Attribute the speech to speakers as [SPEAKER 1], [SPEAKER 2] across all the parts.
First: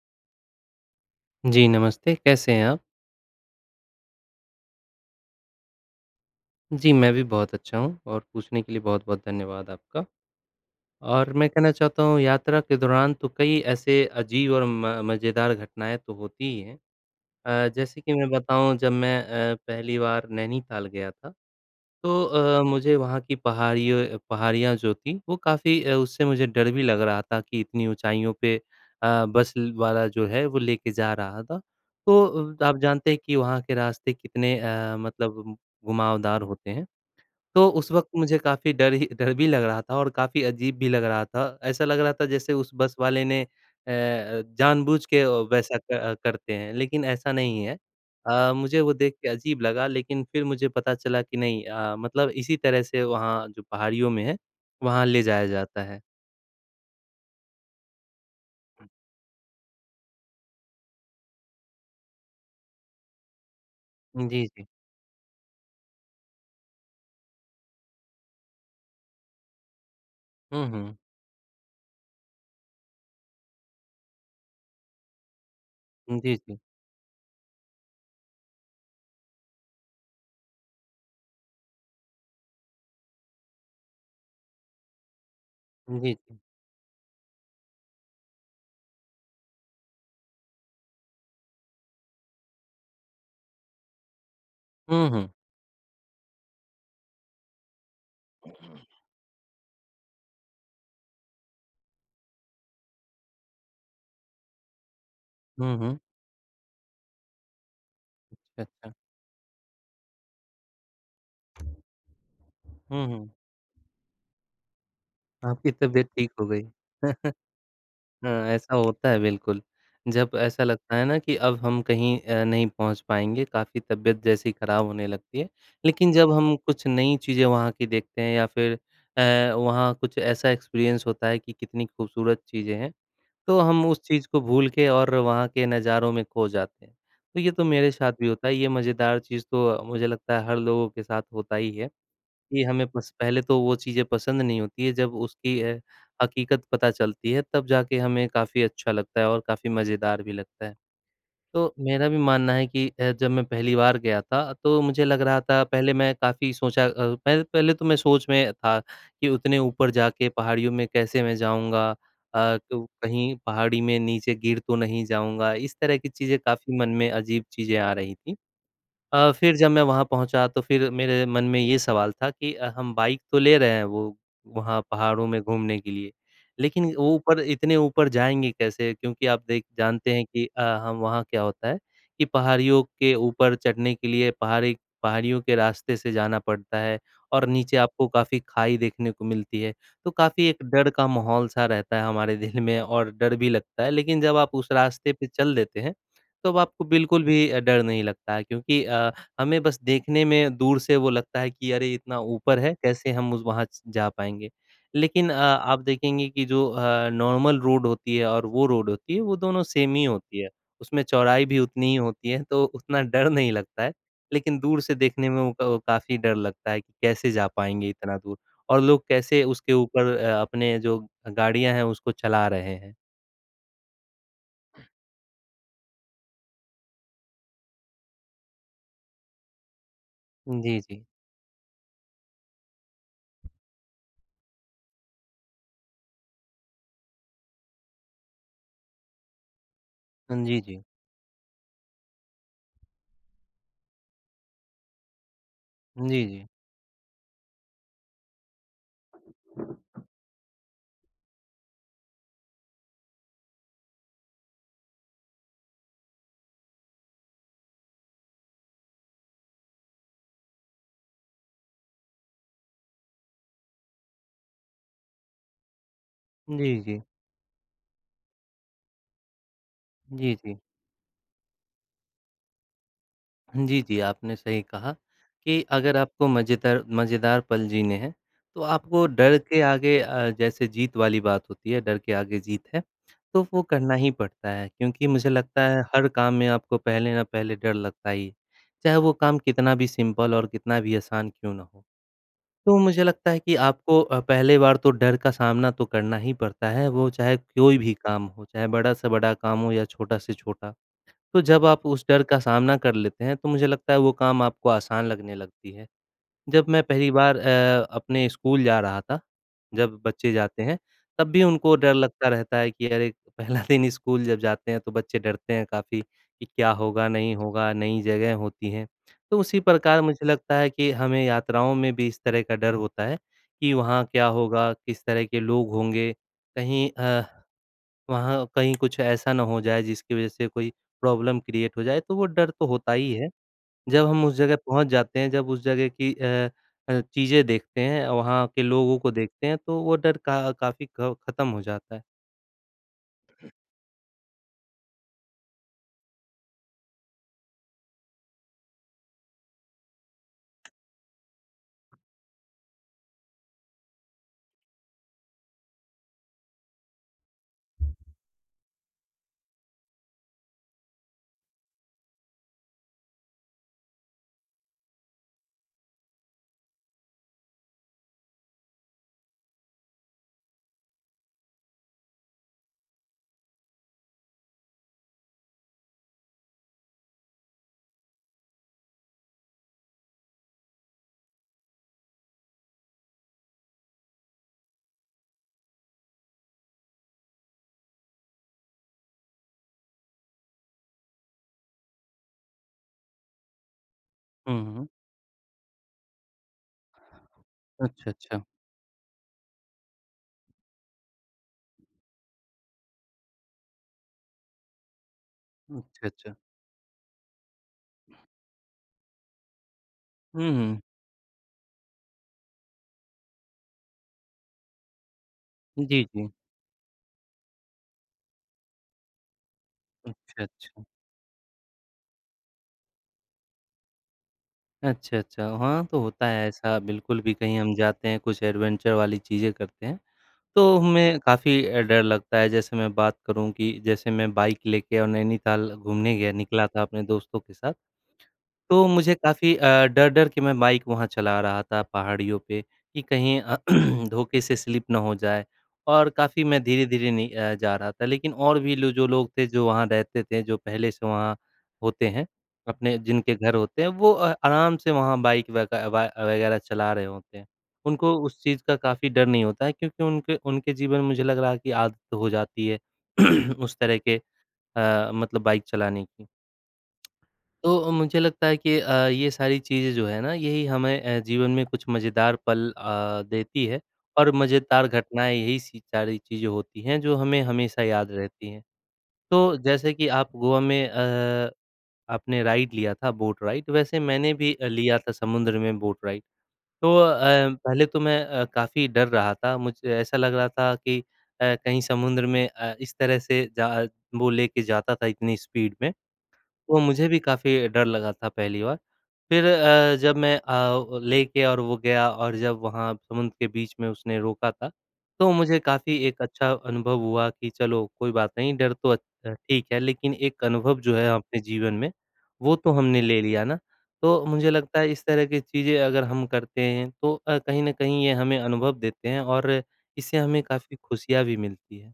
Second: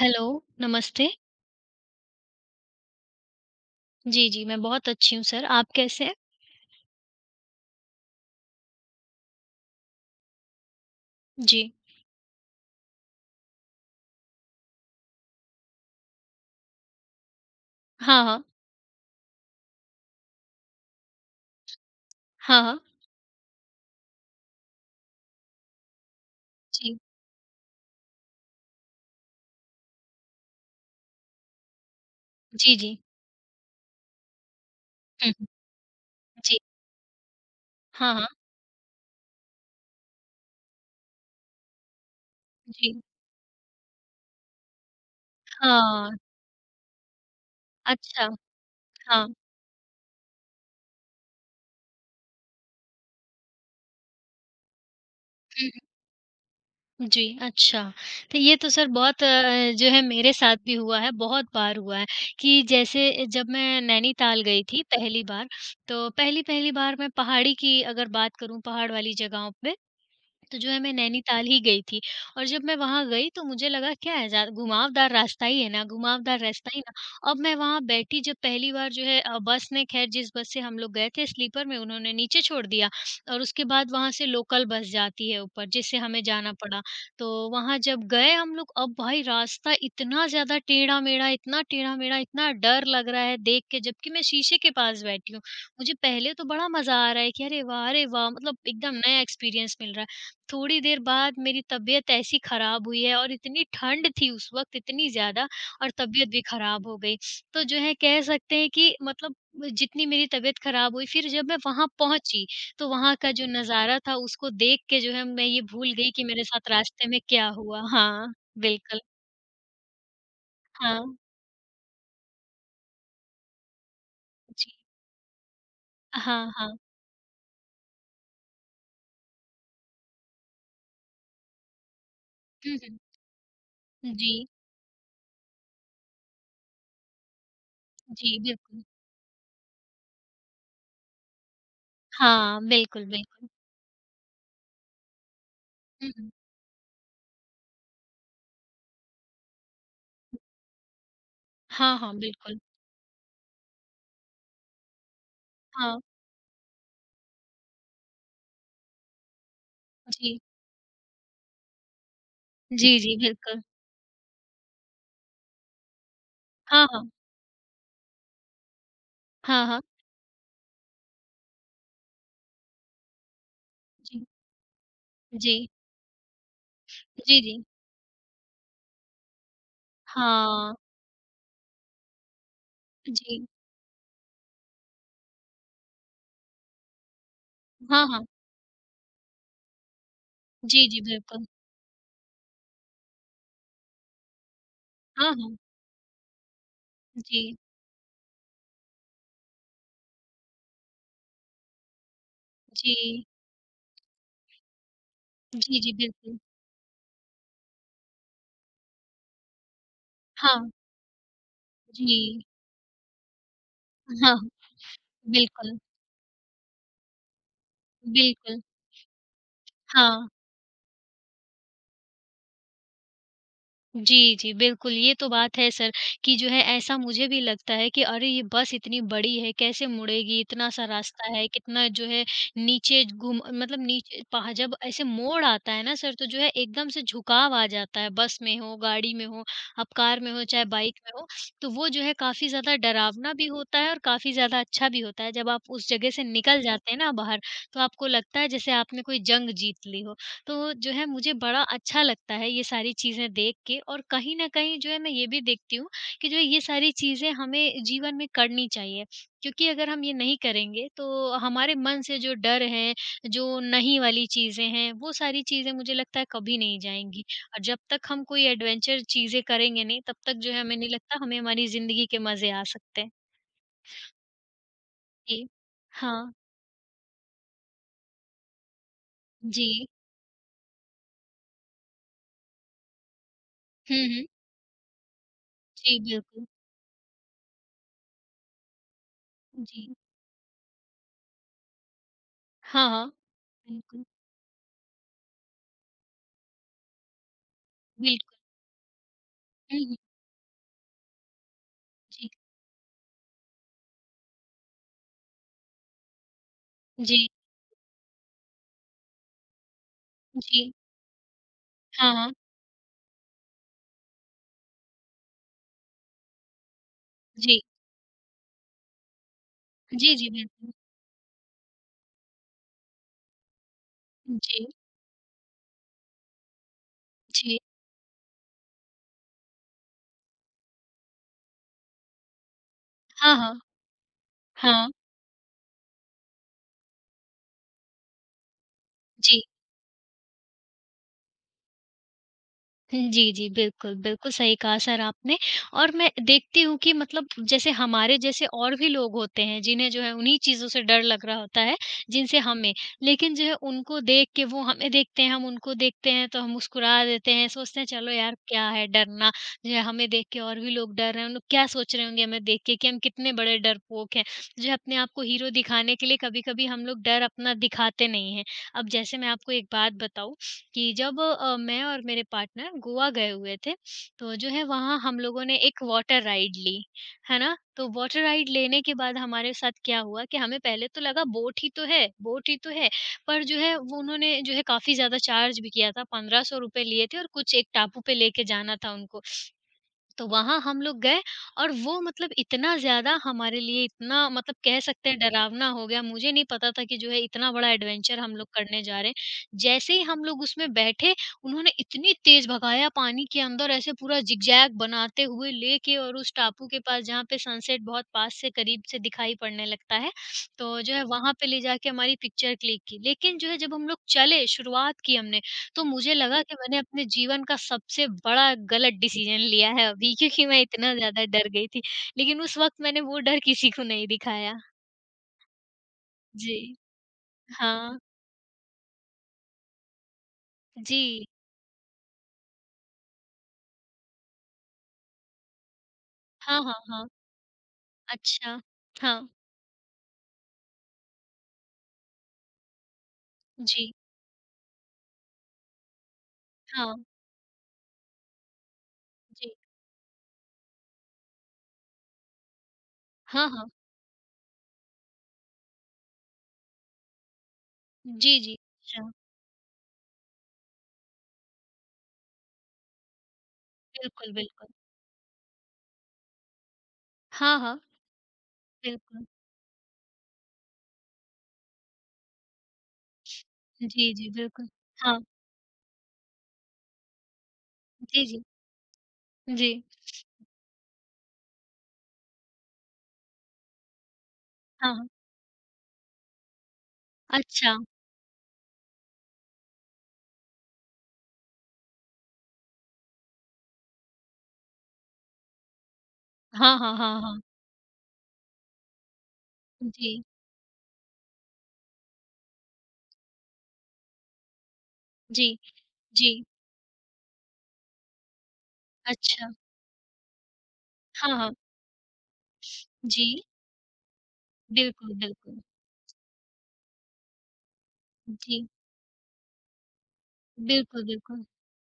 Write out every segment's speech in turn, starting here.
[SPEAKER 1] Hello, नमस्ते।
[SPEAKER 2] जी, नमस्ते, कैसे हैं आप?
[SPEAKER 1] जी, जी, मैं बहुत अच्छी हूँ सर, आप कैसे हैं?
[SPEAKER 2] जी, मैं भी बहुत अच्छा हूँ और पूछने के लिए बहुत-बहुत धन्यवाद आपका। और मैं
[SPEAKER 1] जी।
[SPEAKER 2] कहना चाहता हूँ यात्रा के दौरान तो कई ऐसे अजीब और म मज़ेदार घटनाएँ तो होती ही हैं। जैसे कि
[SPEAKER 1] हाँ,
[SPEAKER 2] मैं
[SPEAKER 1] हाँ।
[SPEAKER 2] बताऊँ जब मैं पहली बार नैनीताल गया था तो
[SPEAKER 1] हाँ, हाँ।
[SPEAKER 2] मुझे वहाँ की पहाड़ियों पहाड़ियाँ जो थी वो काफ़ी उससे मुझे डर भी
[SPEAKER 1] जी।
[SPEAKER 2] लग रहा था कि इतनी ऊँचाइयों पे बस ल वाला जो है वो लेके जा रहा था। तो आप
[SPEAKER 1] जी, जी।
[SPEAKER 2] जानते हैं कि वहाँ के रास्ते कितने
[SPEAKER 1] हुँ, हुँ।
[SPEAKER 2] मतलब घुमावदार
[SPEAKER 1] जी।
[SPEAKER 2] होते हैं। तो उस वक़्त
[SPEAKER 1] हाँ, हाँ।
[SPEAKER 2] मुझे काफ़ी डर भी लग रहा था और काफ़ी अजीब भी लग रहा था। ऐसा लग रहा था जैसे उस
[SPEAKER 1] जी।
[SPEAKER 2] बस वाले ने जानबूझ के वैसा क
[SPEAKER 1] हाँ,
[SPEAKER 2] अ, करते हैं, लेकिन ऐसा नहीं है।
[SPEAKER 1] अच्छा।
[SPEAKER 2] मुझे वो देख
[SPEAKER 1] हाँ।
[SPEAKER 2] के अजीब लगा लेकिन फिर मुझे पता चला कि नहीं मतलब इसी तरह से वहाँ जो पहाड़ियों में है, वहाँ ले जाया
[SPEAKER 1] हुँ,
[SPEAKER 2] जाता
[SPEAKER 1] हुँ।
[SPEAKER 2] है।
[SPEAKER 1] जी, अच्छा। तो ये तो सर बहुत जो है मेरे साथ भी हुआ है, बहुत बार हुआ है कि जैसे जब मैं नैनीताल
[SPEAKER 2] जी,
[SPEAKER 1] गई
[SPEAKER 2] जी।
[SPEAKER 1] थी पहली बार, तो पहली-पहली बार मैं पहाड़ी की अगर बात करूँ, पहाड़ वाली जगहों पे तो
[SPEAKER 2] हुँ,
[SPEAKER 1] जो है मैं
[SPEAKER 2] हुँ।
[SPEAKER 1] नैनीताल ही गई थी और जब मैं वहाँ गई तो मुझे लगा क्या है जा घुमावदार रास्ता ही है ना,
[SPEAKER 2] जी,
[SPEAKER 1] घुमावदार
[SPEAKER 2] जी।
[SPEAKER 1] रास्ता ही ना। अब मैं वहाँ बैठी जब पहली बार जो है बस ने ख़ैर जिस बस से हम लोग गए थे स्लीपर में उन्होंने नीचे छोड़ दिया और उसके बाद वहाँ से लोकल बस जाती है ऊपर जिससे
[SPEAKER 2] जी,
[SPEAKER 1] हमें
[SPEAKER 2] जी।
[SPEAKER 1] जाना पड़ा। तो वहाँ जब गए हम लोग अब भाई रास्ता इतना ज़्यादा टेढ़ा-मेढ़ा, इतना डर लग रहा है देख के जबकि मैं शीशे के पास
[SPEAKER 2] हुँ, हुँ।
[SPEAKER 1] बैठी हूँ। मुझे पहले तो बड़ा मज़ा आ रहा है कि अरे वाह! अरे वाह! मतलब एकदम नया एक्सपीरियंस मिल रहा है। थोड़ी देर बाद मेरी तबीयत ऐसी ख़राब हुई है और इतनी ठंड थी उस वक़्त इतनी ज़्यादा
[SPEAKER 2] हुँ,
[SPEAKER 1] और
[SPEAKER 2] हुँ।
[SPEAKER 1] तबीयत भी ख़राब हो गई। तो जो है कह सकते
[SPEAKER 2] अच्छा,
[SPEAKER 1] हैं
[SPEAKER 2] अच्छा।
[SPEAKER 1] कि मतलब जितनी मेरी तबीयत ख़राब हुई फिर जब मैं वहाँ पहुँची, तो
[SPEAKER 2] हुँ,
[SPEAKER 1] वहाँ
[SPEAKER 2] हुँ।
[SPEAKER 1] का जो नज़ारा था उसको देख के जो है मैं ये
[SPEAKER 2] आपकी
[SPEAKER 1] भूल
[SPEAKER 2] तबीयत
[SPEAKER 1] गई कि
[SPEAKER 2] ठीक
[SPEAKER 1] मेरे
[SPEAKER 2] हो गई।
[SPEAKER 1] साथ रास्ते में क्या हुआ। हाँ,
[SPEAKER 2] हाँ, ऐसा
[SPEAKER 1] बिल्कुल।
[SPEAKER 2] होता है बिल्कुल। जब ऐसा लगता
[SPEAKER 1] हाँ,
[SPEAKER 2] है ना कि अब हम कहीं नहीं पहुँच पाएँगे, काफ़ी तबीयत जैसी
[SPEAKER 1] जी।
[SPEAKER 2] ख़राब होने लगती है। लेकिन जब
[SPEAKER 1] हाँ,
[SPEAKER 2] हम
[SPEAKER 1] हाँ।
[SPEAKER 2] कुछ नई चीज़ें वहाँ की देखते हैं या फिर वहाँ कुछ ऐसा एक्सपीरियंस होता है कि कितनी खूबसूरत चीज़ें
[SPEAKER 1] हुँ,
[SPEAKER 2] हैं,
[SPEAKER 1] हुँ।
[SPEAKER 2] तो हम उस चीज़ को
[SPEAKER 1] जी,
[SPEAKER 2] भूल के और वहाँ के नज़ारों में खो जाते हैं। तो ये तो मेरे साथ भी
[SPEAKER 1] जी,
[SPEAKER 2] होता है, ये
[SPEAKER 1] बिल्कुल।
[SPEAKER 2] मज़ेदार चीज़ तो मुझे लगता है हर लोगों के साथ होता ही है।
[SPEAKER 1] हाँ,
[SPEAKER 2] कि हमें
[SPEAKER 1] बिल्कुल,
[SPEAKER 2] पस पहले
[SPEAKER 1] बिल्कुल।
[SPEAKER 2] तो वो चीज़ें पसंद नहीं होती है, जब उसकी
[SPEAKER 1] हुँ, हुँ।
[SPEAKER 2] हकीकत पता चलती है, तब जाके हमें काफ़ी अच्छा लगता है और काफ़ी मज़ेदार भी लगता है। तो
[SPEAKER 1] हाँ,
[SPEAKER 2] मेरा
[SPEAKER 1] हाँ,
[SPEAKER 2] भी मानना
[SPEAKER 1] बिल्कुल।
[SPEAKER 2] है कि जब मैं पहली बार गया था, तो मुझे लग रहा था
[SPEAKER 1] हाँ,
[SPEAKER 2] पहले पहले तो मैं सोच में था कि उतने ऊपर जाके
[SPEAKER 1] जी।
[SPEAKER 2] पहाड़ियों में कैसे मैं जाऊँगा तो
[SPEAKER 1] जी, जी,
[SPEAKER 2] कहीं
[SPEAKER 1] बिल्कुल।
[SPEAKER 2] पहाड़ी में नीचे गिर तो नहीं जाऊँगा, इस तरह की चीज़ें काफ़ी
[SPEAKER 1] हाँ,
[SPEAKER 2] मन में
[SPEAKER 1] हाँ।
[SPEAKER 2] अजीब चीज़ें आ रही थी। फिर
[SPEAKER 1] हाँ,
[SPEAKER 2] जब
[SPEAKER 1] हाँ।
[SPEAKER 2] मैं वहाँ पहुँचा तो फिर मेरे मन में ये सवाल था कि हम बाइक तो ले रहे हैं वो
[SPEAKER 1] जी,
[SPEAKER 2] वहाँ पहाड़ों में
[SPEAKER 1] जी,
[SPEAKER 2] घूमने के लिए, लेकिन वो ऊपर
[SPEAKER 1] जी, जी।
[SPEAKER 2] इतने ऊपर जाएँगे कैसे? क्योंकि आप देख जानते हैं कि
[SPEAKER 1] हाँ,
[SPEAKER 2] हम वहाँ क्या होता है कि पहाड़ियों के
[SPEAKER 1] जी।
[SPEAKER 2] ऊपर चढ़ने के लिए पहाड़ी पहाड़ियों के रास्ते से जाना पड़ता है और नीचे आपको
[SPEAKER 1] हाँ, हाँ।
[SPEAKER 2] काफ़ी खाई देखने को मिलती है। तो काफ़ी एक
[SPEAKER 1] जी,
[SPEAKER 2] डर
[SPEAKER 1] जी,
[SPEAKER 2] का
[SPEAKER 1] बिल्कुल।
[SPEAKER 2] माहौल-सा रहता है हमारे दिल में और डर भी लगता है, लेकिन जब आप उस रास्ते पे
[SPEAKER 1] हाँ,
[SPEAKER 2] चल
[SPEAKER 1] हाँ।
[SPEAKER 2] देते हैं तो अब आपको बिल्कुल भी
[SPEAKER 1] जी,
[SPEAKER 2] डर नहीं लगता है क्योंकि हमें बस देखने में दूर से वो लगता है कि अरे इतना ऊपर है,
[SPEAKER 1] जी।
[SPEAKER 2] कैसे हम उस वहाँ च जा पाएँगे? लेकिन आप
[SPEAKER 1] जी, जी,
[SPEAKER 2] देखेंगे
[SPEAKER 1] बिल्कुल।
[SPEAKER 2] कि जो नॉर्मल रोड होती है और वो रोड होती है, वो दोनों सेम ही होती है।
[SPEAKER 1] हाँ,
[SPEAKER 2] उसमें चौड़ाई भी उतनी ही
[SPEAKER 1] जी।
[SPEAKER 2] होती है, तो उतना डर नहीं लगता है।
[SPEAKER 1] हाँ,
[SPEAKER 2] लेकिन दूर से देखने में वो
[SPEAKER 1] बिल्कुल,
[SPEAKER 2] क काफ़ी डर लगता है कि कैसे जा पाएँगे इतना दूर?
[SPEAKER 1] बिल्कुल।
[SPEAKER 2] और लोग कैसे उसके ऊपर
[SPEAKER 1] हाँ।
[SPEAKER 2] अपने जो गाड़ियाँ हैं उसको चला रहे हैं?
[SPEAKER 1] जी, जी, बिल्कुल, ये तो बात है सर कि जो है ऐसा मुझे भी लगता है कि अरे! ये बस इतनी बड़ी है, कैसे मुड़ेगी?
[SPEAKER 2] जी,
[SPEAKER 1] इतना-सा
[SPEAKER 2] जी।
[SPEAKER 1] रास्ता है, कितना जो है नीचे घुम मतलब नीचे पहा जब ऐसे मोड़ आता है ना सर, तो जो है एकदम से झुकाव आ जाता है, बस में हो, गाड़ी में हो, आप कार में हो,
[SPEAKER 2] जी,
[SPEAKER 1] चाहे
[SPEAKER 2] जी।
[SPEAKER 1] बाइक में हो, तो वो जो है काफ़ी ज़्यादा डरावना भी होता है और काफ़ी ज़्यादा अच्छा भी होता है। जब आप उस जगह
[SPEAKER 2] जी,
[SPEAKER 1] से
[SPEAKER 2] जी।
[SPEAKER 1] निकल जाते हैं ना बाहर, तो आपको लगता है जैसे आपने कोई जंग जीत ली हो। तो जो है मुझे बड़ा अच्छा लगता है ये सारी चीज़ें देख के और कहीं न कहीं जो है मैं ये भी देखती हूँ कि जो है ये सारी चीज़ें हमें जीवन में करनी चाहिए। क्योंकि अगर हम ये नहीं करेंगे तो हमारे मन से जो डर है, जो नहीं वाली चीज़ें हैं, वो सारी चीज़ें मुझे लगता है कभी
[SPEAKER 2] जी,
[SPEAKER 1] नहीं
[SPEAKER 2] जी।
[SPEAKER 1] जाएँगी। और जब तक हम कोई एडवेंचर चीज़ें करेंगे नहीं तब तक
[SPEAKER 2] जी,
[SPEAKER 1] जो
[SPEAKER 2] जी।
[SPEAKER 1] है हमें नहीं लगता हमें हमारी ज़िंदगी के मज़े आ सकते हैं।
[SPEAKER 2] जी, जी, आपने सही कहा
[SPEAKER 1] जी।
[SPEAKER 2] कि अगर आपको
[SPEAKER 1] हाँ।
[SPEAKER 2] मज़ेदार मज़ेदार पल जीने हैं, तो आपको डर के
[SPEAKER 1] जी।
[SPEAKER 2] आगे जैसे जीत वाली बात होती है, डर के आगे जीत है, तो वो करना
[SPEAKER 1] हुँ,
[SPEAKER 2] ही
[SPEAKER 1] हुँ।
[SPEAKER 2] पड़ता है क्योंकि मुझे लगता है
[SPEAKER 1] जी,
[SPEAKER 2] हर काम
[SPEAKER 1] बिल्कुल।
[SPEAKER 2] में आपको पहले ना पहले डर लगता ही है, चाहे वो काम कितना भी
[SPEAKER 1] जी।
[SPEAKER 2] सिंपल और कितना भी आसान क्यों ना हो। तो
[SPEAKER 1] हाँ,
[SPEAKER 2] मुझे
[SPEAKER 1] हाँ।
[SPEAKER 2] लगता है कि आपको
[SPEAKER 1] बिल्कुल,
[SPEAKER 2] पहले बार तो डर का सामना तो करना ही पड़ता है, वो चाहे कोई भी काम
[SPEAKER 1] बिल्कुल।
[SPEAKER 2] हो, चाहे बड़ा से बड़ा काम हो
[SPEAKER 1] हुँ,
[SPEAKER 2] या
[SPEAKER 1] हुँ।
[SPEAKER 2] छोटा से छोटा। तो जब आप उस डर
[SPEAKER 1] जी।
[SPEAKER 2] का सामना कर लेते हैं, तो मुझे लगता है वो काम आपको आसान लगने लगती है। जब मैं पहली
[SPEAKER 1] जी,
[SPEAKER 2] बार अपने स्कूल जा रहा था, जब बच्चे जाते
[SPEAKER 1] जी।
[SPEAKER 2] हैं, तब भी उनको डर
[SPEAKER 1] हाँ,
[SPEAKER 2] लगता
[SPEAKER 1] हाँ।
[SPEAKER 2] रहता है कि अरे! पहला दिन स्कूल जब जाते हैं तो बच्चे डरते हैं काफ़ी कि क्या होगा, नहीं
[SPEAKER 1] जी।
[SPEAKER 2] होगा, नई जगह होती हैं। तो उसी प्रकार
[SPEAKER 1] जी,
[SPEAKER 2] मुझे
[SPEAKER 1] जी,
[SPEAKER 2] लगता है
[SPEAKER 1] बिल्कुल।
[SPEAKER 2] कि हमें यात्राओं में भी इस तरह का डर होता है कि वहाँ क्या
[SPEAKER 1] जी,
[SPEAKER 2] होगा, किस तरह के लोग होंगे, कहीं अ
[SPEAKER 1] जी।
[SPEAKER 2] वहाँ कहीं कुछ ऐसा ना हो जाए जिसकी वज़ह से कोई प्रॉब्लम क्रिएट हो जाए, तो वो डर तो होता ही है।
[SPEAKER 1] हाँ, हाँ।
[SPEAKER 2] जब हम उस जगह पहुँच
[SPEAKER 1] हाँ,
[SPEAKER 2] जाते हैं, जब उस जगह की चीज़ें देखते हैं, वहाँ के लोगों को
[SPEAKER 1] जी।
[SPEAKER 2] देखते हैं, तो वो डर का काफ़ी ख ख़त्म हो जाता है।
[SPEAKER 1] जी, जी। बिल्कुल, बिल्कुल सही कहा सर आपने और मैं देखती हूँ कि मतलब जैसे हमारे जैसे और भी लोग होते हैं, जिन्हें जो है उन्हीं चीज़ों से डर लग रहा होता है, जिनसे हमें। लेकिन जो है उनको देख के वो हमें देखते हैं, हम उनको देखते हैं तो हम मुस्कुरा देते हैं, सोचते हैं चलो यार क्या है डरना, जो है हमें देख के और भी लोग डर रहे हैं, उन लोग क्या सोच रहे होंगे हमें देख के कि हम कितने बड़े डरपोक हैं। जो है अपने आप को हीरो दिखाने के लिए कभी-कभी हम लोग डर अपना दिखाते नहीं हैं। अब जैसे मैं आपको एक बात बताऊँ कि जब मैं और मेरे पार्टनर गोवा गए हुए थे, तो जो है वहाँ हम लोगों ने एक वाटर राइड ली, है ना? तो वाटर राइड लेने के बाद हमारे साथ क्या हुआ कि हमें पहले तो लगा बोट ही तो है बोट ही तो है, पर जो है वो उन्होंने जो है काफ़ी ज़्यादा चार्ज भी किया था, ₹1500 लिए थे और कुछ एक टापू पे लेके जाना था उनको। तो वहाँ हम लोग गए और वो मतलब इतना ज़्यादा हमारे लिए इतना मतलब
[SPEAKER 2] हुँ,
[SPEAKER 1] कह
[SPEAKER 2] हुँ।
[SPEAKER 1] सकते हैं डरावना हो गया। मुझे नहीं पता था कि जो है इतना बड़ा
[SPEAKER 2] अच्छा,
[SPEAKER 1] एडवेंचर हम
[SPEAKER 2] अच्छा।
[SPEAKER 1] लोग करने जा रहे हैं। जैसे ही हम लोग उसमें बैठे, उन्होंने इतनी तेज़ भगाया पानी के अंदर ऐसे पूरा ज़िगज़ैग बनाते हुए लेके
[SPEAKER 2] अच्छा,
[SPEAKER 1] और उस
[SPEAKER 2] अच्छा।
[SPEAKER 1] टापू के पास जहाँ पे सनसेट बहुत पास से करीब से दिखाई पड़ने लगता है।
[SPEAKER 2] हुँ,
[SPEAKER 1] तो
[SPEAKER 2] हुँ।
[SPEAKER 1] जो है वहाँ पे ले जाके हमारी पिक्चर क्लिक की। लेकिन जो है जब हम लोग चले, शुरुआत की हमने तो
[SPEAKER 2] जी,
[SPEAKER 1] मुझे
[SPEAKER 2] जी।
[SPEAKER 1] लगा कि मैंने अपने जीवन का सबसे बड़ा गलत डिसीजन लिया है अभी
[SPEAKER 2] अच्छा,
[SPEAKER 1] क्योंकि मैं
[SPEAKER 2] अच्छा।
[SPEAKER 1] इतना ज़्यादा डर गई थी। लेकिन उस वक़्त मैंने वो डर किसी को नहीं दिखाया।
[SPEAKER 2] अच्छा, अच्छा। हाँ, तो होता है
[SPEAKER 1] जी।
[SPEAKER 2] ऐसा बिल्कुल भी कहीं हम
[SPEAKER 1] हाँ।
[SPEAKER 2] जाते हैं, कुछ एडवेंचर वाली चीज़ें करते हैं। तो
[SPEAKER 1] जी।
[SPEAKER 2] हमें काफ़ी डर लगता है, जैसे मैं बात करूँ कि जैसे मैं बाइक लेके और नैनीताल घूमने गया
[SPEAKER 1] हाँ,
[SPEAKER 2] निकला
[SPEAKER 1] हाँ,
[SPEAKER 2] था अपने
[SPEAKER 1] हाँ।
[SPEAKER 2] दोस्तों के साथ।
[SPEAKER 1] अच्छा।
[SPEAKER 2] तो मुझे
[SPEAKER 1] हाँ।
[SPEAKER 2] काफ़ी डर-डर के मैं बाइक वहाँ चला रहा था पहाड़ियों पे कि कहीं
[SPEAKER 1] जी।
[SPEAKER 2] धोखे से स्लिप ना हो जाए और काफ़ी मैं
[SPEAKER 1] हाँ।
[SPEAKER 2] धीरे-धीरे जा रहा था। लेकिन और भी लो जो लोग थे,
[SPEAKER 1] जी।
[SPEAKER 2] जो वहाँ रहते थे, जो पहले से वहाँ होते हैं, अपने जिनके
[SPEAKER 1] हाँ,
[SPEAKER 2] घर
[SPEAKER 1] हाँ।
[SPEAKER 2] होते हैं, वो आराम से वहाँ बाइक वग वा वगैरह चला रहे होते हैं। उनको
[SPEAKER 1] जी,
[SPEAKER 2] उस
[SPEAKER 1] जी।
[SPEAKER 2] चीज़ का काफ़ी
[SPEAKER 1] अच्छा।
[SPEAKER 2] डर नहीं होता है क्योंकि उनके उनके जीवन में मुझे लग रहा है कि आदत हो जाती है उस तरह के
[SPEAKER 1] बिल्कुल, बिल्कुल।
[SPEAKER 2] मतलब बाइक चलाने की।
[SPEAKER 1] हाँ, हाँ।
[SPEAKER 2] तो मुझे लगता है कि
[SPEAKER 1] बिल्कुल।
[SPEAKER 2] ये सारी चीज़ें जो है ना, यही हमें जीवन में कुछ मज़ेदार पल देती है
[SPEAKER 1] जी, जी।
[SPEAKER 2] और
[SPEAKER 1] बिल्कुल।
[SPEAKER 2] मज़ेदार
[SPEAKER 1] हाँ।
[SPEAKER 2] घटनाएँ यही सी सारी चीज़ें होती हैं, जो हमें हमेशा याद
[SPEAKER 1] जी, जी।
[SPEAKER 2] रहती हैं। तो
[SPEAKER 1] जी।
[SPEAKER 2] जैसे कि आप गोवा में आपने राइड लिया था, बोट राइड, वैसे मैंने भी
[SPEAKER 1] हाँ,
[SPEAKER 2] लिया
[SPEAKER 1] हाँ।
[SPEAKER 2] था समुद्र में बोट राइड। तो
[SPEAKER 1] अच्छा।
[SPEAKER 2] पहले तो मैं काफ़ी डर रहा था, मुझे ऐसा लग रहा था कि कहीं समुद्र में इस तरह से जा वो लेके जाता था इतनी स्पीड में
[SPEAKER 1] हाँ,
[SPEAKER 2] वो
[SPEAKER 1] हाँ,
[SPEAKER 2] मुझे भी
[SPEAKER 1] हाँ, हाँ।
[SPEAKER 2] काफ़ी डर लगा था पहली बार। फिर जब
[SPEAKER 1] जी।
[SPEAKER 2] मैं लेके और वो गया और जब वहाँ समुद्र के बीच में उसने रोका था, तो
[SPEAKER 1] जी।
[SPEAKER 2] मुझे काफ़ी एक
[SPEAKER 1] जी।
[SPEAKER 2] अच्छा अनुभव हुआ कि चलो कोई बात नहीं,
[SPEAKER 1] अच्छा।
[SPEAKER 2] ठीक है लेकिन एक अनुभव जो है
[SPEAKER 1] हाँ,
[SPEAKER 2] अपने
[SPEAKER 1] हाँ।
[SPEAKER 2] जीवन में, वो तो हमने ले
[SPEAKER 1] जी।
[SPEAKER 2] लिया ना। तो मुझे लगता है इस
[SPEAKER 1] बिल्कुल,
[SPEAKER 2] तरह की
[SPEAKER 1] बिल्कुल।
[SPEAKER 2] चीज़ें अगर हम करते हैं तो कहीं न कहीं ये हमें
[SPEAKER 1] जी,
[SPEAKER 2] अनुभव देते हैं और इससे हमें काफ़ी
[SPEAKER 1] बिल्कुल,
[SPEAKER 2] खुशियाँ भी
[SPEAKER 1] बिल्कुल।
[SPEAKER 2] मिलती है।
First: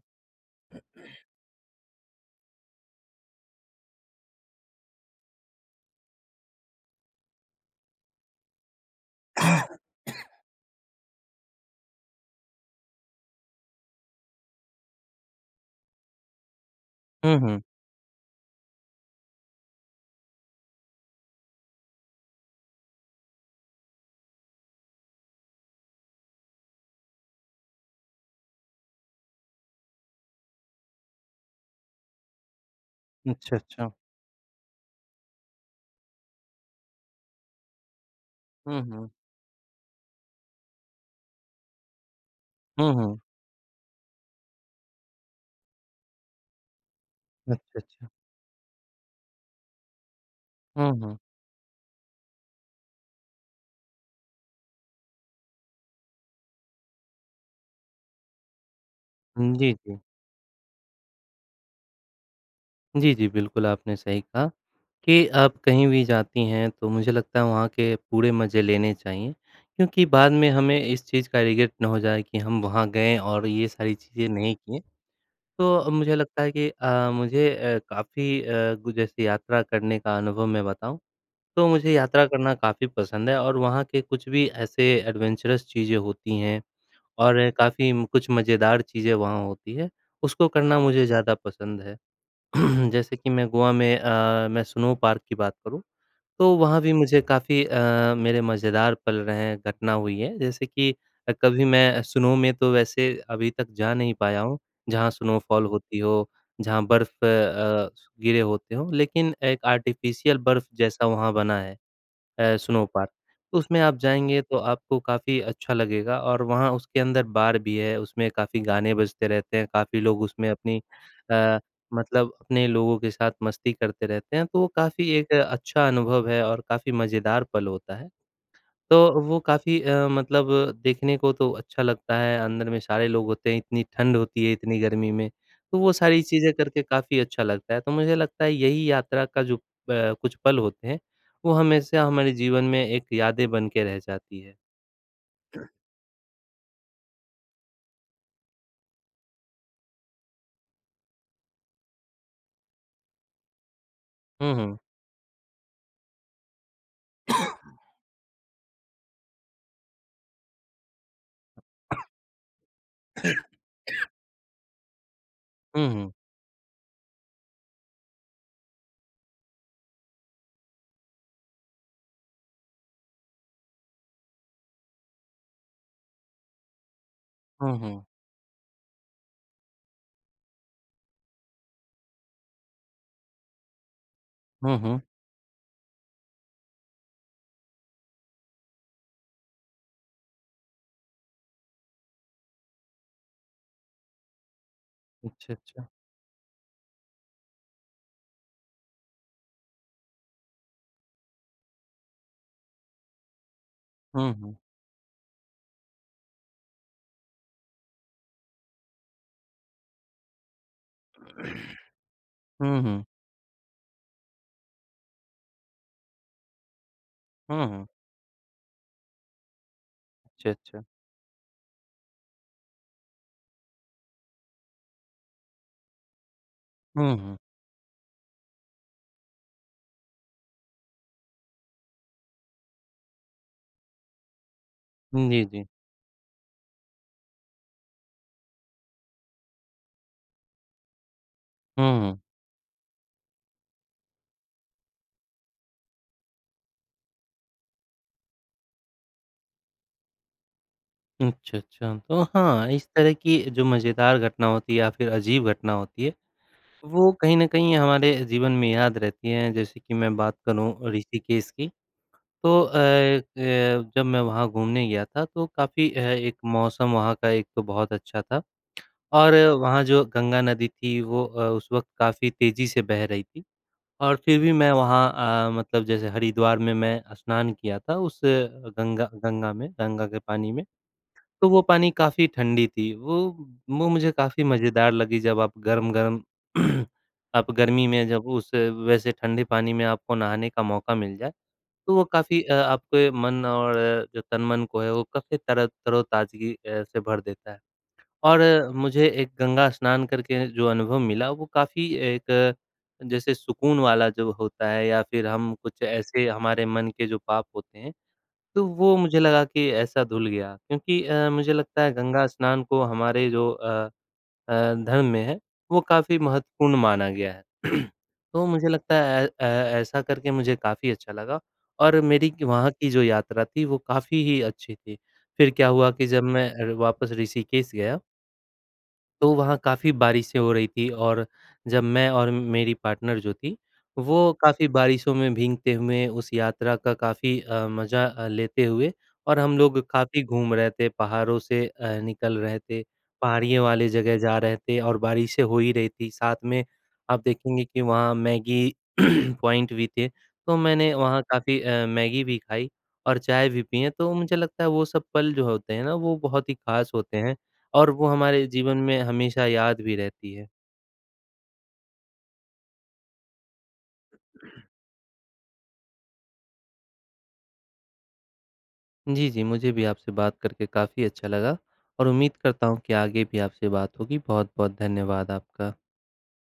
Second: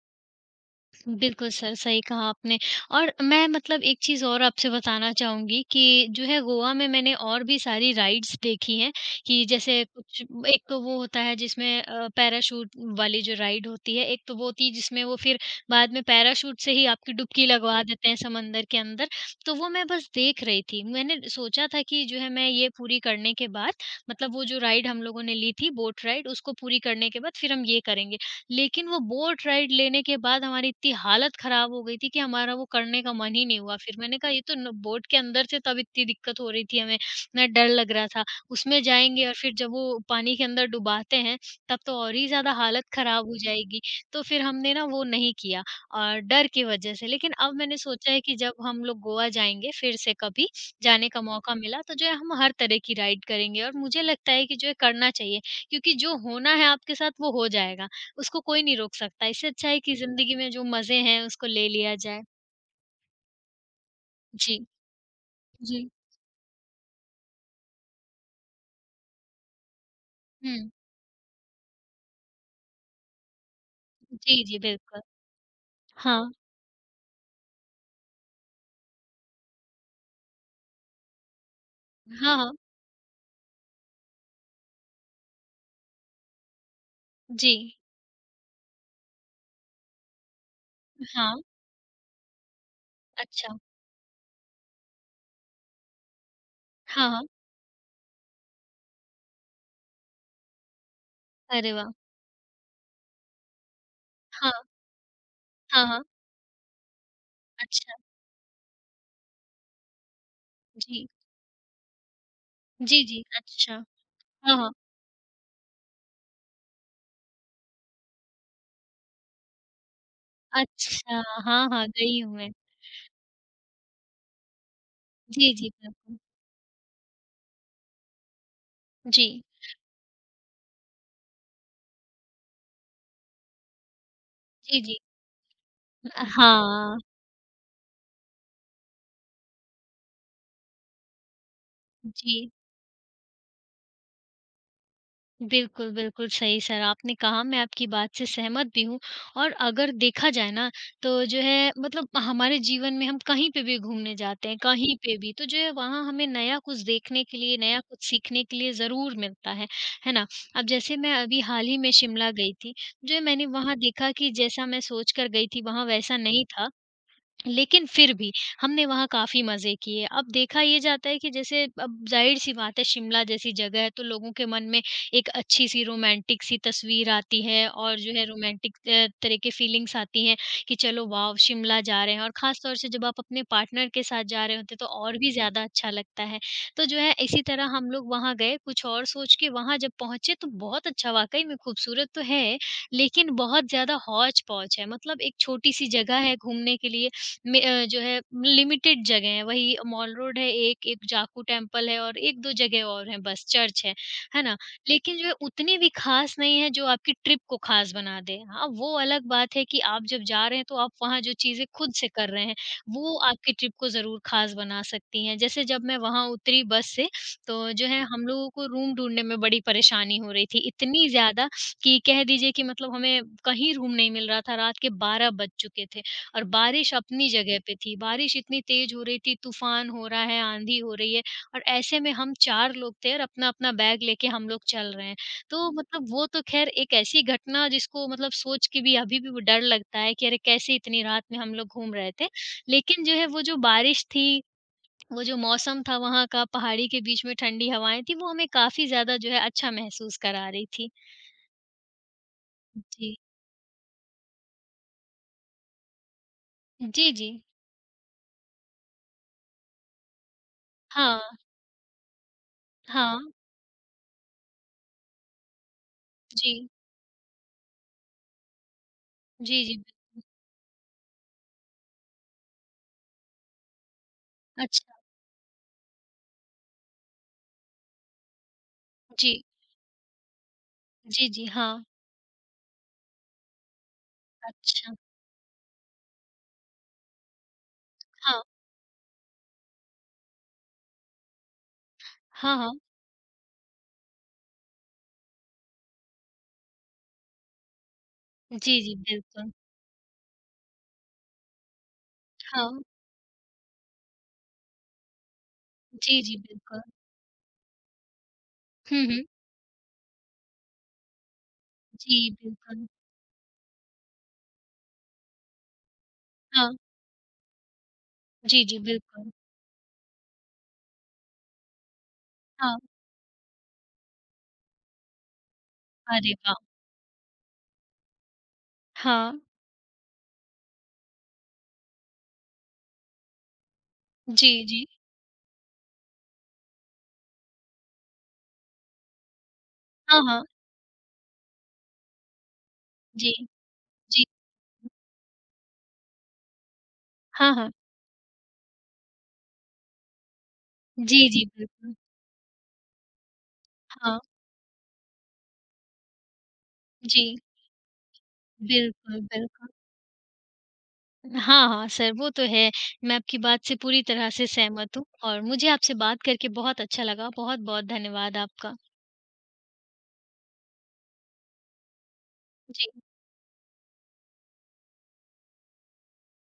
[SPEAKER 1] बिल्कुल सर, सही कहा आपने और मैं मतलब एक चीज़ और आपसे बताना चाहूँगी कि जो है गोवा में मैंने और भी सारी राइड्स देखी हैं कि जैसे कुछ एक तो वो होता है जिसमें पैराशूट वाली जो राइड होती है, एक तो वो थी जिसमें वो फिर बाद में पैराशूट से ही आपकी
[SPEAKER 2] हुँ,
[SPEAKER 1] डुबकी
[SPEAKER 2] हुँ।
[SPEAKER 1] लगवा देते हैं समंदर के अंदर, तो वो मैं बस देख रही थी। मैंने सोचा था कि जो है मैं ये पूरी करने के बाद मतलब वो जो राइड हम लोगों ने ली थी, बोट राइड उसको पूरी करने के बाद फिर हम ये करेंगे। लेकिन वो बोट राइड लेने के बाद हमारी इतनी हालत ख़राब हो गई थी कि हमारा वो करने का मन ही
[SPEAKER 2] अच्छा,
[SPEAKER 1] नहीं हुआ।
[SPEAKER 2] अच्छा।
[SPEAKER 1] फिर मैंने कहा ये तो न बोट के अंदर से तब इतनी दिक्कत हो रही थी हमें, इतना डर लग रहा था।
[SPEAKER 2] हुँ,
[SPEAKER 1] उसमें
[SPEAKER 2] हुँ।
[SPEAKER 1] जाएँगे और फिर जब वो पानी के अंदर डुबाते हैं, तब तो और ही ज़्यादा हालत
[SPEAKER 2] हुँ, हुँ।
[SPEAKER 1] ख़राब हो जाएगी। तो फिर हमने ना वो नहीं किया और डर की वज़ह से। लेकिन अब
[SPEAKER 2] अच्छा,
[SPEAKER 1] मैंने
[SPEAKER 2] अच्छा।
[SPEAKER 1] सोचा है कि जब हम लोग गोवा जाएँगे फिर से कभी,
[SPEAKER 2] हुँ,
[SPEAKER 1] जाने
[SPEAKER 2] हुँ।
[SPEAKER 1] का मौका मिला तो जो है हम हर तरह की राइड करेंगे और मुझे लगता है कि जो है करना चाहिए, क्योंकि जो होना है आपके साथ वो हो जाएगा। उसको कोई नहीं रोक सकता। इससे
[SPEAKER 2] हुँ,
[SPEAKER 1] अच्छा
[SPEAKER 2] जी,
[SPEAKER 1] है कि
[SPEAKER 2] जी।
[SPEAKER 1] ज़िंदगी में जो मज़े हैं उसको ले लिया जाए।
[SPEAKER 2] जी, जी, बिल्कुल आपने सही कहा
[SPEAKER 1] जी,
[SPEAKER 2] कि आप कहीं
[SPEAKER 1] जी।
[SPEAKER 2] भी जाती हैं तो मुझे लगता है वहाँ के पूरे मज़े लेने चाहिए क्योंकि बाद में
[SPEAKER 1] हुँ।
[SPEAKER 2] हमें इस चीज़ का रिग्रेट ना हो जाए कि हम वहाँ गए और ये सारी चीज़ें
[SPEAKER 1] जी,
[SPEAKER 2] नहीं
[SPEAKER 1] जी,
[SPEAKER 2] किए।
[SPEAKER 1] बिल्कुल।
[SPEAKER 2] तो मुझे
[SPEAKER 1] हाँ।
[SPEAKER 2] लगता है कि मुझे काफ़ी गु जैसे यात्रा करने का अनुभव मैं बताऊँ तो मुझे यात्रा
[SPEAKER 1] हाँ,
[SPEAKER 2] करना
[SPEAKER 1] हाँ।
[SPEAKER 2] काफ़ी पसंद है और वहाँ के कुछ भी ऐसे एडवेंचरस चीज़ें होती हैं और
[SPEAKER 1] जी।
[SPEAKER 2] काफ़ी कुछ मज़ेदार चीज़ें वहाँ होती है, उसको करना मुझे ज़्यादा
[SPEAKER 1] हाँ,
[SPEAKER 2] पसंद है। जैसे कि मैं
[SPEAKER 1] अच्छा।
[SPEAKER 2] गोवा में मैं स्नो पार्क की बात करूँ, तो वहाँ भी
[SPEAKER 1] हाँ,
[SPEAKER 2] मुझे
[SPEAKER 1] हाँ।
[SPEAKER 2] काफ़ी मेरे मज़ेदार पल रहे हैं, घटना हुई है। जैसे कि कभी
[SPEAKER 1] अरे वाह!
[SPEAKER 2] मैं स्नो में तो वैसे अभी तक जा नहीं पाया
[SPEAKER 1] हाँ,
[SPEAKER 2] हूँ, जहाँ स्नोफॉल
[SPEAKER 1] हाँ,
[SPEAKER 2] होती
[SPEAKER 1] हाँ।
[SPEAKER 2] हो, जहाँ बर्फ़
[SPEAKER 1] अच्छा।
[SPEAKER 2] गिरे होते हों, लेकिन एक आर्टिफ़िशियल बर्फ़ जैसा
[SPEAKER 1] जी।
[SPEAKER 2] वहाँ बना है। स्नो
[SPEAKER 1] जी,
[SPEAKER 2] पार्क।
[SPEAKER 1] जी।
[SPEAKER 2] तो
[SPEAKER 1] अच्छा।
[SPEAKER 2] उसमें आप जाएँगे तो
[SPEAKER 1] हाँ, हाँ।
[SPEAKER 2] आपको काफ़ी अच्छा लगेगा और वहाँ उसके अंदर बार भी है, उसमें काफ़ी गाने बजते रहते हैं, काफ़ी लोग उसमें अपनी
[SPEAKER 1] अच्छा।
[SPEAKER 2] अ,
[SPEAKER 1] हाँ, हाँ, गई
[SPEAKER 2] मतलब
[SPEAKER 1] हूँ मैं।
[SPEAKER 2] अपने लोगों के साथ मस्ती करते रहते हैं, तो वो काफ़ी एक
[SPEAKER 1] जी, जी,
[SPEAKER 2] अच्छा
[SPEAKER 1] बिल्कुल।
[SPEAKER 2] अनुभव है और काफ़ी मज़ेदार पल होता है। तो
[SPEAKER 1] जी।
[SPEAKER 2] वो काफ़ी मतलब देखने को तो अच्छा लगता है, अंदर में सारे लोग होते हैं, इतनी ठंड होती है, इतनी
[SPEAKER 1] जी, जी।
[SPEAKER 2] गर्मी में, तो वो सारी चीज़ें करके
[SPEAKER 1] हाँ।
[SPEAKER 2] काफ़ी अच्छा लगता है। तो मुझे लगता है यही यात्रा का जो कुछ पल होते हैं, वो हमेशा हमारे
[SPEAKER 1] जी।
[SPEAKER 2] जीवन में एक यादें बन के रह जाती है।
[SPEAKER 1] बिल्कुल, बिल्कुल सही सर आपने कहा मैं आपकी बात से सहमत भी हूँ और अगर देखा जाए ना तो जो है मतलब हमारे जीवन में हम कहीं पे भी घूमने जाते
[SPEAKER 2] हुँ,
[SPEAKER 1] हैं,
[SPEAKER 2] हुँ।
[SPEAKER 1] कहीं पे भी तो जो है वहाँ हमें नया कुछ देखने के लिए, नया कुछ सीखने के लिए ज़रूर मिलता है ना? अब जैसे मैं अभी हाल ही में शिमला गई थी, जो है मैंने वहाँ देखा कि जैसा मैं सोच कर गई थी वहाँ
[SPEAKER 2] हुँ, हुँ।
[SPEAKER 1] वैसा नहीं था लेकिन फिर भी हमने वहाँ काफ़ी मज़े किए। अब देखा ये जाता है कि जैसे अब ज़ाहिर-सी बात है शिमला जैसी जगह है तो लोगों के मन में एक अच्छी-सी रोमांटिक-सी तस्वीर आती है
[SPEAKER 2] हुँ,
[SPEAKER 1] और
[SPEAKER 2] हुँ।
[SPEAKER 1] जो है रोमांटिक तरह के फ़ीलिंग्स आती हैं कि चलो वॉव! शिमला जा रहे हैं और ख़ास तौर से जब आप अपने पार्टनर के साथ जा रहे होते
[SPEAKER 2] हुँ,
[SPEAKER 1] हैं तो
[SPEAKER 2] हुँ।
[SPEAKER 1] और भी ज़्यादा अच्छा लगता है। तो जो है इसी तरह हम लोग वहाँ गए कुछ और सोच के वहाँ जब पहुँचे तो बहुत अच्छा वाक़ई में खूबसूरत तो है, लेकिन बहुत ज़्यादा हौच-पौच है। मतलब एक
[SPEAKER 2] अच्छा, अच्छा।
[SPEAKER 1] छोटी-सी जगह है घूमने के लिए में जो है लिमिटेड जगह है वही मॉल रोड है एक, एक जाकू टेम्पल है और 1-2 जगह और हैं बस चर्च
[SPEAKER 2] हुँ,
[SPEAKER 1] है
[SPEAKER 2] हुँ।
[SPEAKER 1] ना? लेकिन जो है उतनी भी ख़ास नहीं है जो आपकी ट्रिप को ख़ास बना दे। हाँ, वो अलग बात है कि आप जब जा रहे हैं तो आप वहाँ जो चीज़ें खुद से कर रहे हैं,
[SPEAKER 2] हुँ, हुँ।
[SPEAKER 1] वो आपकी ट्रिप को ज़रूर ख़ास बना सकती हैं। जैसे जब मैं वहाँ उतरी बस से तो
[SPEAKER 2] हुँ, हुँ।
[SPEAKER 1] जो है हम लोगों को रूम ढूँढने में बड़ी परेशानी हो रही
[SPEAKER 2] अच्छा,
[SPEAKER 1] थी,
[SPEAKER 2] अच्छा।
[SPEAKER 1] इतनी ज़्यादा कि कह दीजिए कि मतलब हमें कहीं रूम नहीं मिल रहा था, रात के 12 बज चुके थे। और बारिश
[SPEAKER 2] हुँ,
[SPEAKER 1] अपनी
[SPEAKER 2] हुँ।
[SPEAKER 1] जगह पे थी। बारिश इतनी तेज़ हो रही थी, तूफ़ान हो रहा है, आँधी हो रही है और ऐसे में हम 4 लोग थे और अपना-अपना बैग लेके हम लोग चल रहे हैं।
[SPEAKER 2] जी, जी।
[SPEAKER 1] तो मतलब वो तो ख़ैर एक ऐसी घटना जिसको मतलब सोच के भी अभी भी वो डर लगता है कि अरे कैसे इतनी रात में हम लोग घूम
[SPEAKER 2] हुँ,
[SPEAKER 1] रहे
[SPEAKER 2] हुँ।
[SPEAKER 1] थे। लेकिन जो है वो जो बारिश थी, वो जो मौसम था वहाँ का, पहाड़ी के बीच में ठंडी हवाएँ थी, वो हमें काफ़ी ज़्यादा जो है अच्छा महसूस करा रही थी।
[SPEAKER 2] अच्छा, अच्छा। तो हाँ, इस तरह
[SPEAKER 1] जी।
[SPEAKER 2] की जो मज़ेदार घटना होती है या फिर अजीब घटना होती है वो
[SPEAKER 1] जी, जी।
[SPEAKER 2] कहीं न कहीं हमारे जीवन में याद रहती हैं, जैसे कि मैं बात करूँ
[SPEAKER 1] हाँ,
[SPEAKER 2] ऋषिकेश की, तो
[SPEAKER 1] हाँ।
[SPEAKER 2] जब मैं वहाँ घूमने गया था, तो काफ़ी एक
[SPEAKER 1] जी।
[SPEAKER 2] मौसम वहाँ का एक तो बहुत अच्छा था और
[SPEAKER 1] जी,
[SPEAKER 2] वहाँ
[SPEAKER 1] जी।
[SPEAKER 2] जो गंगा नदी थी, वो उस वक़्त काफ़ी तेज़ी से बह रही थी और फिर भी मैं
[SPEAKER 1] अच्छा।
[SPEAKER 2] वहाँ मतलब जैसे हरिद्वार में मैं स्नान किया था उस गंगा
[SPEAKER 1] जी।
[SPEAKER 2] गंगा में, गंगा के पानी में।
[SPEAKER 1] जी, जी,
[SPEAKER 2] तो वो
[SPEAKER 1] हाँ।
[SPEAKER 2] पानी काफ़ी ठंडी थी। वो मुझे काफ़ी मज़ेदार
[SPEAKER 1] अच्छा,
[SPEAKER 2] लगी जब आप गरम-गरम आप गर्मी में जब
[SPEAKER 1] हाँ।
[SPEAKER 2] उस वैसे ठंडे पानी में आपको नहाने का मौका मिल जाए, तो वो काफ़ी
[SPEAKER 1] हाँ, हाँ।
[SPEAKER 2] आपके मन और जो तन-मन को है वो काफ़ी तरह तरोताज़गी से भर देता है। और
[SPEAKER 1] जी, जी,
[SPEAKER 2] मुझे एक
[SPEAKER 1] बिल्कुल।
[SPEAKER 2] गंगा स्नान करके जो अनुभव मिला वो काफ़ी एक
[SPEAKER 1] हाँ।
[SPEAKER 2] जैसे सुकून वाला जो होता है या फिर हम कुछ
[SPEAKER 1] जी,
[SPEAKER 2] ऐसे
[SPEAKER 1] जी,
[SPEAKER 2] हमारे
[SPEAKER 1] बिल्कुल।
[SPEAKER 2] मन के जो पाप होते हैं तो वो
[SPEAKER 1] हुँ,
[SPEAKER 2] मुझे
[SPEAKER 1] हुँ।
[SPEAKER 2] लगा कि ऐसा धुल गया क्योंकि मुझे लगता है
[SPEAKER 1] जी,
[SPEAKER 2] गंगा स्नान को
[SPEAKER 1] बिल्कुल।
[SPEAKER 2] हमारे जो धर्म में है, वो काफ़ी महत्वपूर्ण
[SPEAKER 1] हाँ।
[SPEAKER 2] माना गया है। तो
[SPEAKER 1] जी,
[SPEAKER 2] मुझे
[SPEAKER 1] जी,
[SPEAKER 2] लगता है
[SPEAKER 1] बिल्कुल।
[SPEAKER 2] ऐसा करके मुझे काफ़ी अच्छा लगा और मेरी क वहाँ
[SPEAKER 1] हाँ।
[SPEAKER 2] की जो यात्रा थी, वो काफ़ी ही अच्छी थी। फिर क्या हुआ कि जब
[SPEAKER 1] अरे
[SPEAKER 2] मैं
[SPEAKER 1] वाह!
[SPEAKER 2] वापस ऋषिकेश गया तो
[SPEAKER 1] हाँ।
[SPEAKER 2] वहाँ काफ़ी बारिशें हो रही थी और जब मैं और मेरी पार्टनर जो थी, वो
[SPEAKER 1] जी,
[SPEAKER 2] काफ़ी
[SPEAKER 1] जी।
[SPEAKER 2] बारिशों में भीगते हुए उस यात्रा का काफ़ी मज़ा लेते हुए और हम लोग
[SPEAKER 1] हाँ,
[SPEAKER 2] काफ़ी
[SPEAKER 1] हाँ।
[SPEAKER 2] घूम रहे थे, पहाड़ों से निकल रहे थे,
[SPEAKER 1] जी,
[SPEAKER 2] पहाड़ियों वाले जगह
[SPEAKER 1] जी।
[SPEAKER 2] जा रहे थे और बारिशें हो ही रही थी। साथ में आप
[SPEAKER 1] हाँ,
[SPEAKER 2] देखेंगे
[SPEAKER 1] हाँ।
[SPEAKER 2] कि वहाँ मैगी पॉइंट भी थे, तो मैंने
[SPEAKER 1] जी,
[SPEAKER 2] वहाँ
[SPEAKER 1] जी,
[SPEAKER 2] काफ़ी
[SPEAKER 1] बिल्कुल।
[SPEAKER 2] मैगी भी खाई और चाय भी पिए, तो
[SPEAKER 1] हाँ।
[SPEAKER 2] मुझे लगता है वो सब पल जो होते हैं ना, वो बहुत ही ख़ास होते हैं।
[SPEAKER 1] जी।
[SPEAKER 2] और वो हमारे जीवन में
[SPEAKER 1] बिल्कुल,
[SPEAKER 2] हमेशा
[SPEAKER 1] बिल्कुल।
[SPEAKER 2] याद भी रहती है।
[SPEAKER 1] हाँ, हाँ, सर वो तो है। मैं आपकी बात से पूरी तरह से सहमत हूँ और मुझे आपसे बात करके बहुत अच्छा लगा। बहुत-बहुत धन्यवाद आपका।
[SPEAKER 2] जी, जी, मुझे भी आपसे बात करके काफ़ी अच्छा लगा और उम्मीद करता हूँ
[SPEAKER 1] जी।
[SPEAKER 2] कि आगे भी आपसे बात होगी। बहुत-बहुत धन्यवाद आपका।